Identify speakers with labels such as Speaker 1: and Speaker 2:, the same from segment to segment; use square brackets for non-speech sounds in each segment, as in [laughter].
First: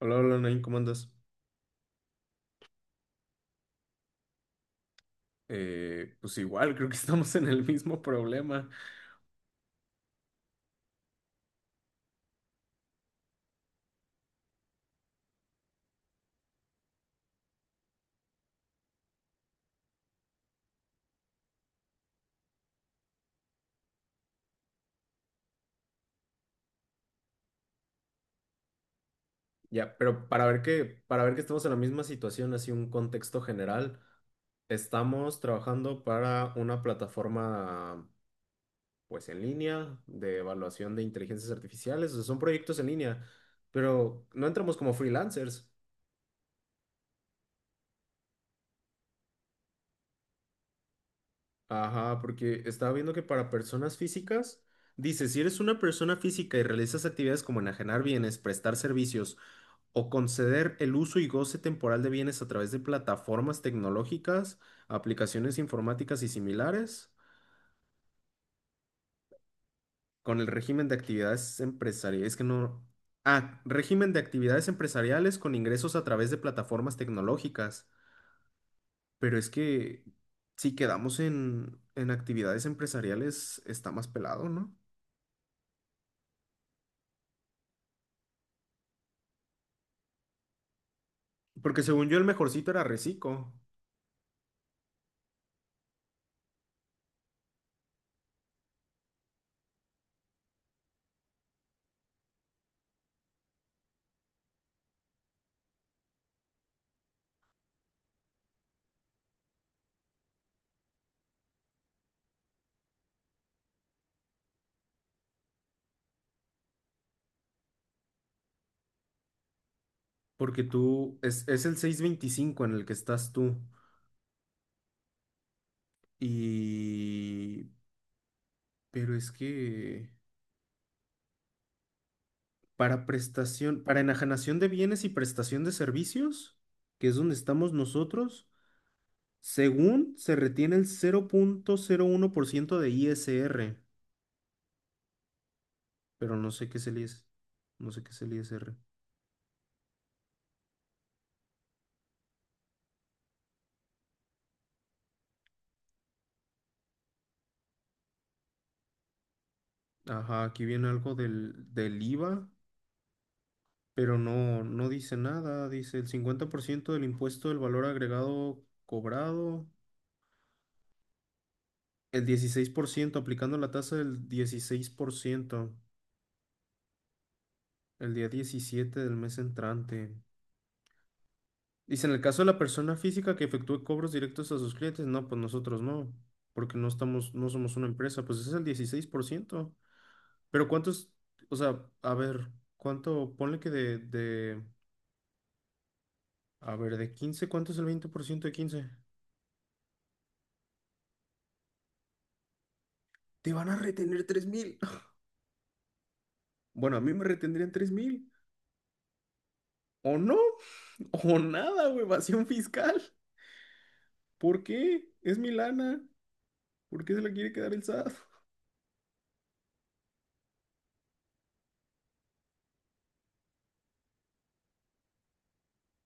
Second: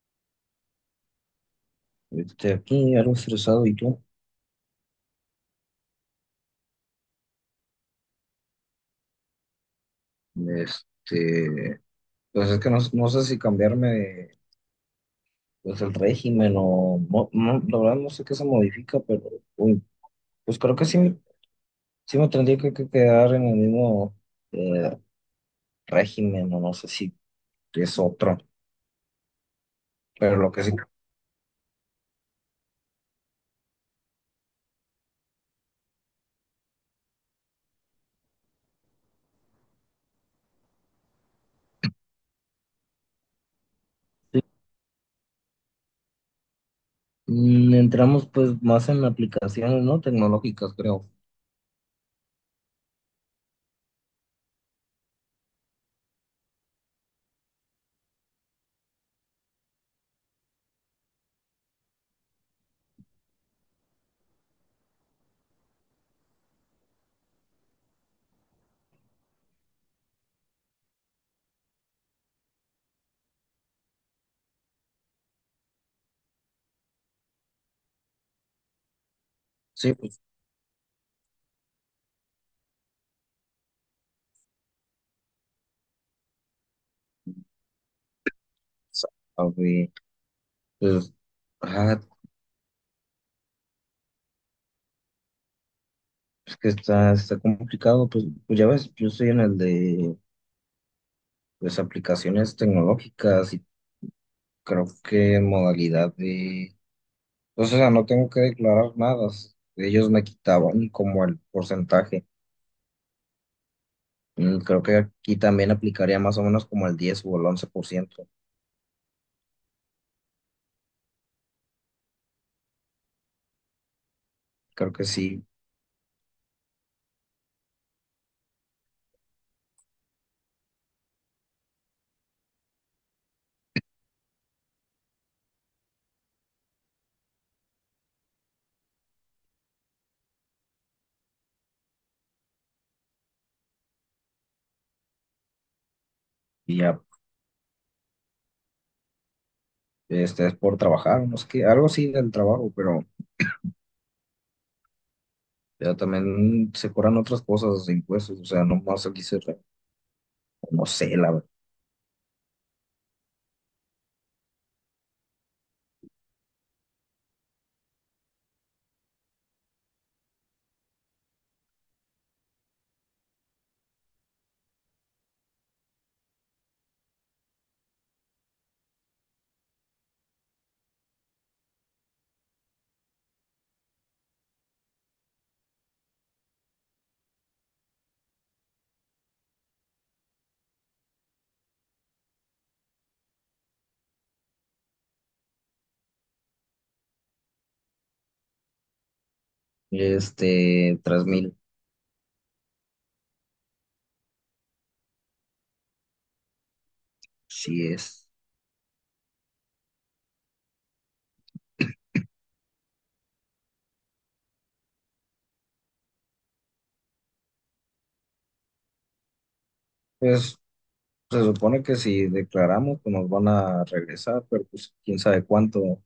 Speaker 1: Hola, hola, Nain, ¿cómo andas?
Speaker 2: Aquí algo estresado, ¿y tú?
Speaker 1: Pues igual, creo que [laughs] estamos en el mismo problema.
Speaker 2: Este, pues es que no sé si cambiarme pues el régimen o no, no, la verdad no sé qué se modifica, pero uy, pues creo que sí, sí me tendría que quedar en el mismo eh, régimen o no sé si es otro,
Speaker 1: Ya, pero
Speaker 2: pero lo que sí.
Speaker 1: para ver que estamos en la misma situación, así un contexto general, estamos trabajando para una plataforma, pues en línea, de evaluación de inteligencias artificiales, o sea, son proyectos en línea, pero no entramos como freelancers.
Speaker 2: Mm. Entramos pues más en aplicaciones, ¿no? Tecnológicas, creo.
Speaker 1: Ajá, porque estaba viendo que para personas físicas, dice, si eres una persona física y realizas actividades como enajenar bienes, prestar servicios o conceder el uso y goce temporal de bienes a través de plataformas tecnológicas, aplicaciones informáticas y similares, con el régimen de actividades empresariales, es que no... Ah, régimen de actividades empresariales con ingresos a través de plataformas tecnológicas. Pero es
Speaker 2: Sí,
Speaker 1: que
Speaker 2: pues,
Speaker 1: si quedamos en actividades empresariales, está más pelado, ¿no?
Speaker 2: sabe, pues,
Speaker 1: Porque
Speaker 2: ah,
Speaker 1: según yo el mejorcito era Recico,
Speaker 2: es que está complicado, pues, pues ya ves, yo estoy en el de pues aplicaciones tecnológicas y creo que modalidad de, pues, o sea, no tengo que declarar nada. Ellos me quitaban como el porcentaje. Mm. Creo que aquí también aplicaría más o menos como el 10% o el 11%.
Speaker 1: porque tú es el 625 en el que estás tú.
Speaker 2: Creo que sí,
Speaker 1: Y... Pero es que para prestación, para enajenación de bienes y prestación de servicios, que es donde estamos nosotros, según se retiene el 0.01% de ISR, pero no sé qué
Speaker 2: y
Speaker 1: es el
Speaker 2: ya,
Speaker 1: ISR. No sé qué es el ISR.
Speaker 2: este es por trabajar, no es que algo sí del trabajo, pero también se cobran otras cosas, de impuestos, o sea, no más aquí
Speaker 1: Ajá, aquí
Speaker 2: no
Speaker 1: viene algo
Speaker 2: sé, la verdad.
Speaker 1: del IVA. Pero no, no dice nada. Dice el 50% del impuesto del valor agregado cobrado, el 16% aplicando la tasa del 16% el día 17 del mes entrante. Dice, en el caso de la persona física que efectúe cobros directos a sus clientes, no, pues nosotros no, porque no estamos, no somos una empresa, pues es el dieciséis por ciento. Pero cuántos, o sea, a ver, cuánto, ponle que a ver, de 15, ¿cuánto es el 20% de quince?
Speaker 2: 3,000,
Speaker 1: Te van a retener tres mil. Bueno, a mí me retendrían
Speaker 2: sí
Speaker 1: 3
Speaker 2: es.
Speaker 1: mil. O no, [laughs] o nada, o evasión fiscal. ¿Por qué? Es mi lana. ¿Por qué se la quiere quedar el SAT? [laughs]
Speaker 2: Pues se supone que si declaramos, pues nos van a regresar, pero pues quién sabe cuánto.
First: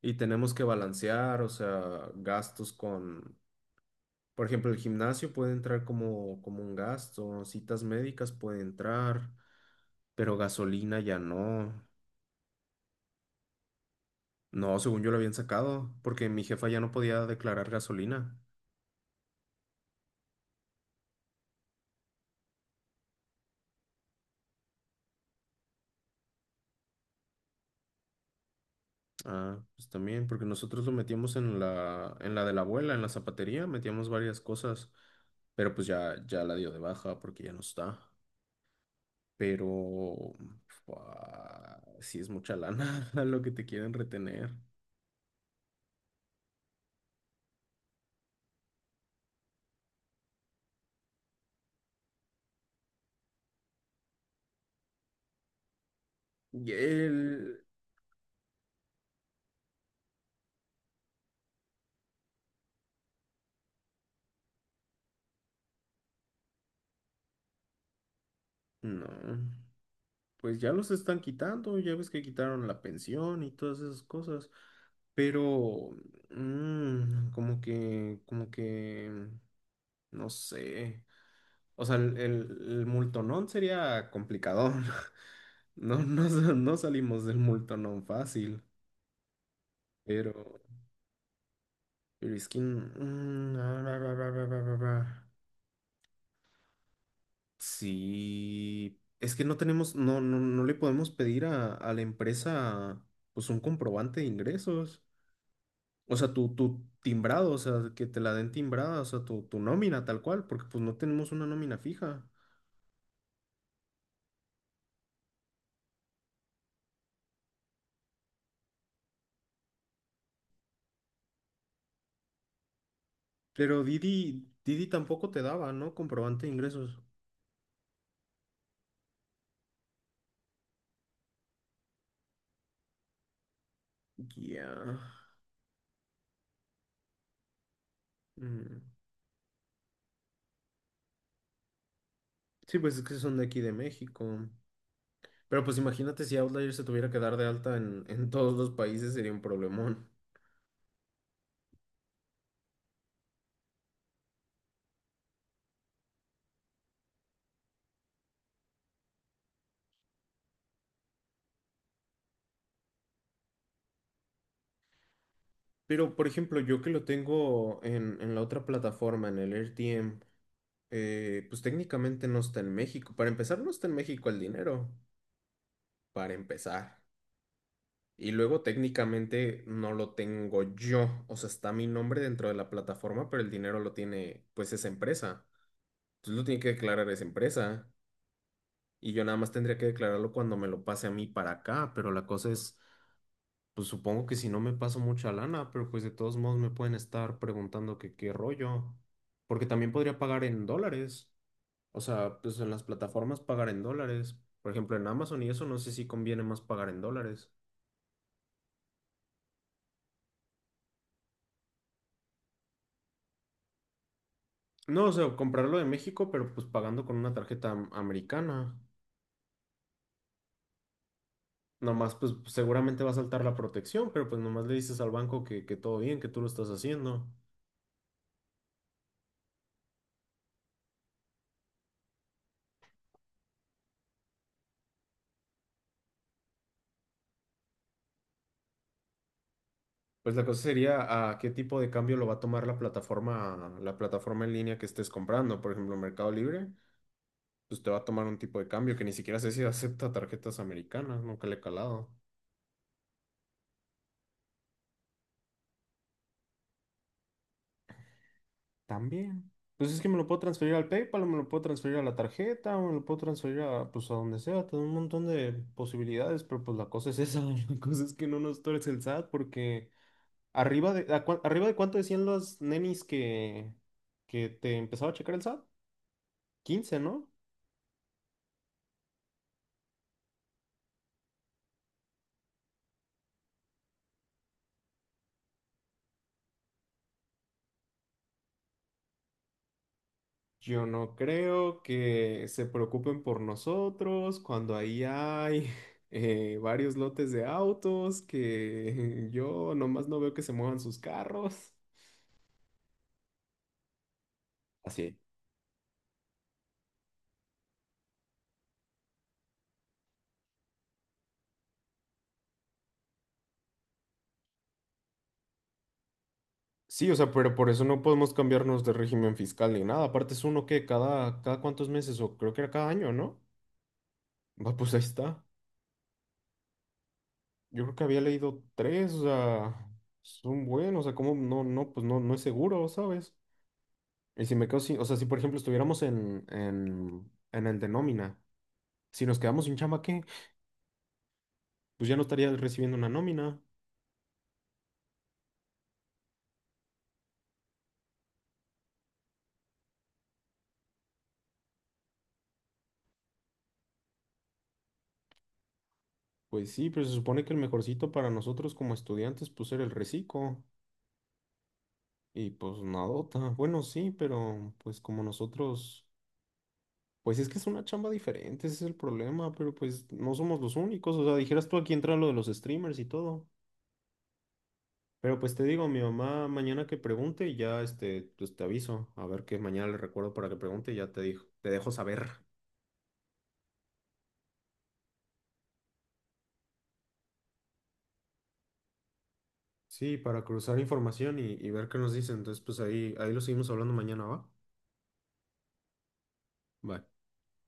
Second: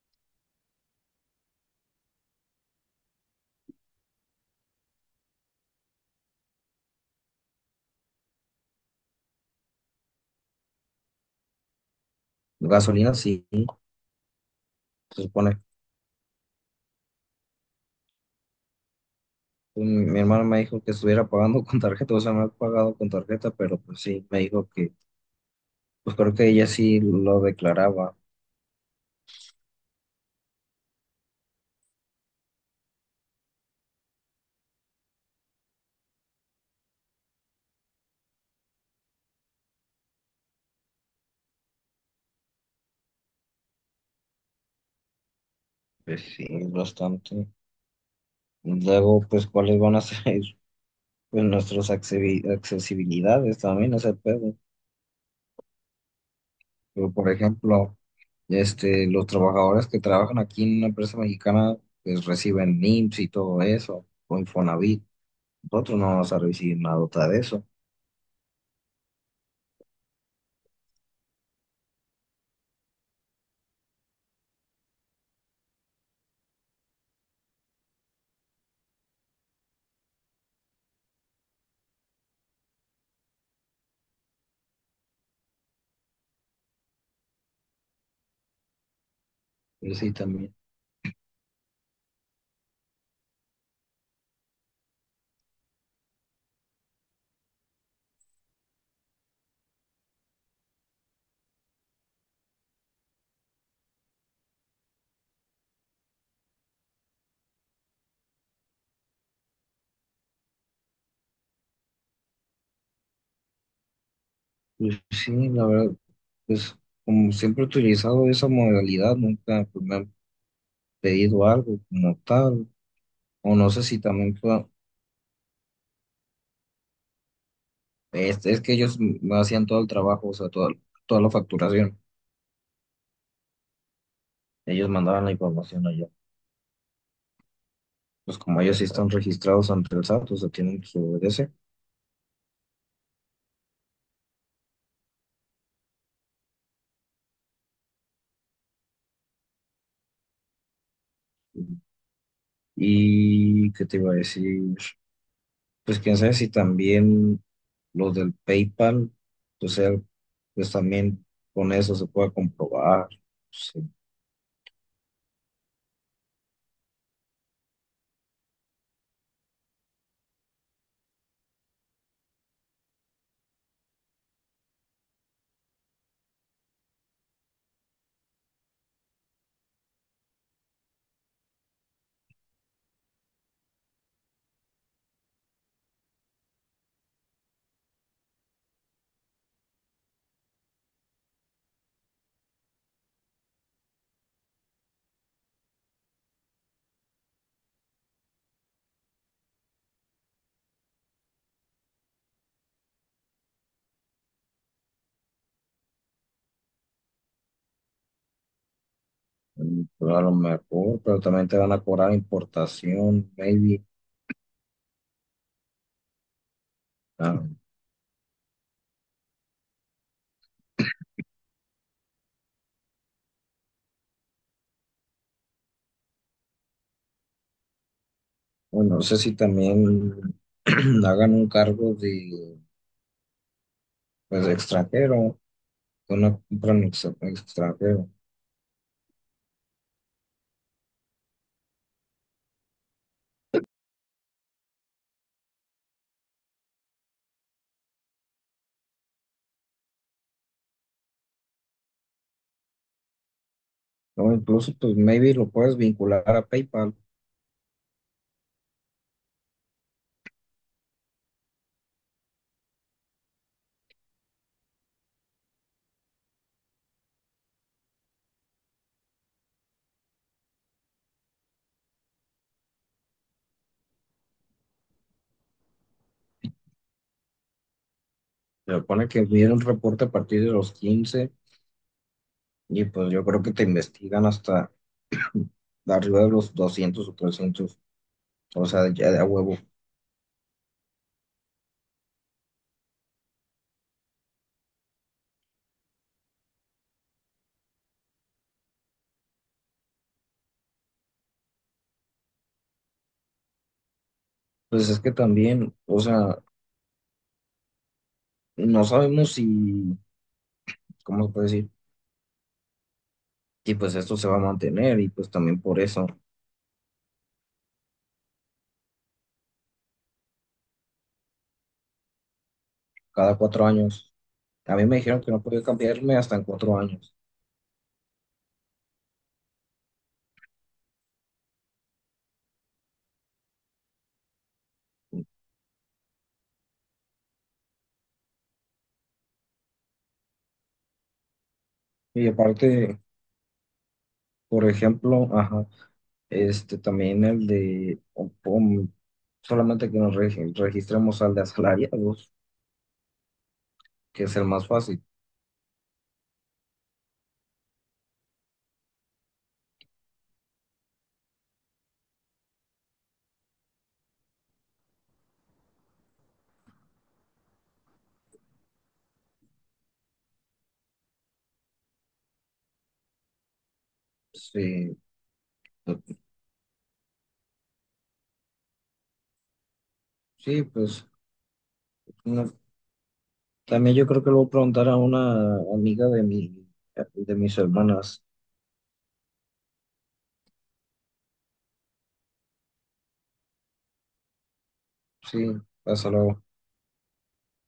Speaker 1: Y tenemos que balancear, o sea, gastos con, por ejemplo, el gimnasio puede entrar como un gasto, citas médicas puede entrar, pero gasolina ya no.
Speaker 2: Gasolina sí,
Speaker 1: No, según yo lo
Speaker 2: se
Speaker 1: habían
Speaker 2: supone.
Speaker 1: sacado, porque mi jefa ya no podía declarar gasolina.
Speaker 2: Pues, mi hermano me dijo que estuviera pagando con tarjeta, o sea, no he pagado con tarjeta, pero pues sí, me dijo que, pues creo que ella sí lo declaraba.
Speaker 1: Ah, pues también, porque nosotros lo metíamos en la de la abuela, en la zapatería, metíamos varias cosas, pero pues ya la dio de baja porque ya no está. Pero fua, sí es mucha lana [laughs] lo que te quieren retener.
Speaker 2: Pues sí, bastante. Luego, pues, ¿cuáles van a ser [laughs] pues, nuestras accesibilidades también, ese pedo?
Speaker 1: Y
Speaker 2: Pero, por
Speaker 1: él,
Speaker 2: ejemplo, los trabajadores que trabajan aquí en una empresa mexicana, pues reciben IMSS y todo eso, o Infonavit. Nosotros no vamos a recibir nada de eso.
Speaker 1: no, pues ya los están quitando, ya ves que quitaron la pensión y todas esas cosas. Pero, como que, no sé. O sea, el multonón sería complicado. [laughs] No, no, no salimos del multonón fácil,
Speaker 2: Pero sí, también.
Speaker 1: pero... Pero es que... mm, ah, ra, ra, ra, ra, ra, ra, ra. Sí, es que no tenemos, no le podemos pedir a la empresa pues un comprobante de ingresos. O sea, tu timbrado, o sea, que te la den timbrada, o sea, tu nómina tal cual, porque pues no tenemos una nómina fija.
Speaker 2: Pues sí, la verdad, pues como siempre he utilizado esa modalidad, nunca pues, me han pedido algo como tal. O no
Speaker 1: Pero
Speaker 2: sé si también
Speaker 1: Didi tampoco te daba, ¿no? Comprobante de ingresos.
Speaker 2: es que ellos me hacían todo el trabajo, o sea, toda la facturación. Ellos
Speaker 1: Ya.
Speaker 2: mandaban la información allá. Pues como ellos
Speaker 1: Mm.
Speaker 2: sí están registrados ante el SAT, o sea, tienen que obedecer.
Speaker 1: Sí, pues es que son de aquí de México. Pero pues imagínate si Outlier se tuviera que dar de alta en [laughs] todos los países, sería un problemón.
Speaker 2: Y qué te iba a decir, pues quién sabe si también los del PayPal, o sea, pues también con eso se puede comprobar, sí,
Speaker 1: Pero por ejemplo, yo que lo tengo en la otra plataforma, en el RTM, pues técnicamente no está en México. Para empezar, no está en México el dinero. Para empezar. Y luego técnicamente no lo tengo yo. O sea, está mi nombre dentro de la plataforma, pero el dinero lo tiene pues esa empresa. Entonces lo tiene que declarar esa empresa. Y yo nada más tendría que declararlo cuando me lo pase a mí para acá, pero la cosa es, pues supongo que si no me paso mucha lana, pero pues de todos modos me pueden estar preguntando que qué rollo, porque también podría pagar en dólares, o sea, pues en las plataformas pagar en dólares, por ejemplo en Amazon y eso, no sé si conviene más pagar en dólares.
Speaker 2: pero a lo mejor, pero también te van a cobrar importación, maybe.
Speaker 1: No, o sea, comprarlo de México, pero pues pagando con una
Speaker 2: Ah,
Speaker 1: tarjeta americana. Nomás, pues seguramente va a saltar la protección, pero pues nomás le dices al banco que todo bien, que tú lo estás haciendo.
Speaker 2: bueno, no sé si también [clears throat] hagan un cargo de, pues, extranjero, de una compra en extranjero.
Speaker 1: Pues la cosa sería a qué tipo de cambio lo va a tomar la plataforma en línea que estés comprando. Por ejemplo, Mercado Libre, pues te va a tomar un tipo de cambio que ni siquiera sé si [laughs] acepta tarjetas americanas, nunca le he calado.
Speaker 2: O incluso, pues, maybe lo puedes vincular a PayPal.
Speaker 1: También. Pues es que me lo puedo transferir al PayPal, o me lo puedo transferir a la tarjeta, o me lo puedo transferir a, pues, a donde sea. Tengo un montón de posibilidades, pero pues la cosa es esa. [laughs] La cosa es que no nos torce el SAT, porque arriba de, ¿a arriba de cuánto decían los nenis que te empezaba a checar el SAT? 15, ¿no?
Speaker 2: Se supone que viene un reporte a partir de los 15. Y pues yo creo que te investigan hasta arriba de los 200 o 300, o sea, ya de a huevo.
Speaker 1: Yo no creo que se preocupen por nosotros cuando ahí hay [laughs] varios lotes de autos que [laughs] yo nomás no veo que se muevan sus carros.
Speaker 2: Pues es
Speaker 1: Así
Speaker 2: que
Speaker 1: es.
Speaker 2: también, o sea, no sabemos si, ¿cómo se puede decir? Si pues esto se va a mantener y pues también por eso,
Speaker 1: Sí, o sea, pero por eso no podemos cambiarnos de régimen fiscal ni nada. Aparte es uno que cada cuántos meses, o creo que era cada año,
Speaker 2: cada
Speaker 1: ¿no?
Speaker 2: cuatro años.
Speaker 1: Va,
Speaker 2: A mí
Speaker 1: pues
Speaker 2: me
Speaker 1: ahí
Speaker 2: dijeron que no
Speaker 1: está.
Speaker 2: podía cambiarme hasta en 4 años.
Speaker 1: Yo creo que había leído tres, o sea, son buenos, o sea, como pues no es seguro, ¿sabes? Y si me quedo sin, o sea, si por ejemplo estuviéramos en el de nómina, si nos quedamos sin chamba, ¿qué? Pues ya no
Speaker 2: Y
Speaker 1: estaría recibiendo
Speaker 2: aparte,
Speaker 1: una nómina.
Speaker 2: por ejemplo, ajá, este también el de, solamente que nos registremos al de asalariados, que es el más fácil.
Speaker 1: Pues sí, pero se supone que el mejorcito para nosotros como estudiantes, pues era el reciclo. Y pues nadota. Bueno, sí, pero pues como nosotros, pues es que es una chamba diferente, ese es el problema, pero pues no somos los únicos. O sea, dijeras tú aquí entra lo de los streamers y todo.
Speaker 2: Sí,
Speaker 1: Pero pues te digo,
Speaker 2: pues.
Speaker 1: mi mamá mañana que pregunte, ya este, pues te aviso. A ver qué mañana le recuerdo para que
Speaker 2: Sí,
Speaker 1: pregunte y
Speaker 2: pues.
Speaker 1: ya te dijo, te dejo saber.
Speaker 2: No. También yo creo que le voy a preguntar a una amiga de mis hermanas.
Speaker 1: Sí, para cruzar información y ver qué nos dicen. Entonces, pues ahí lo seguimos hablando mañana, ¿va?
Speaker 2: Sí, hasta luego.
Speaker 1: Bye.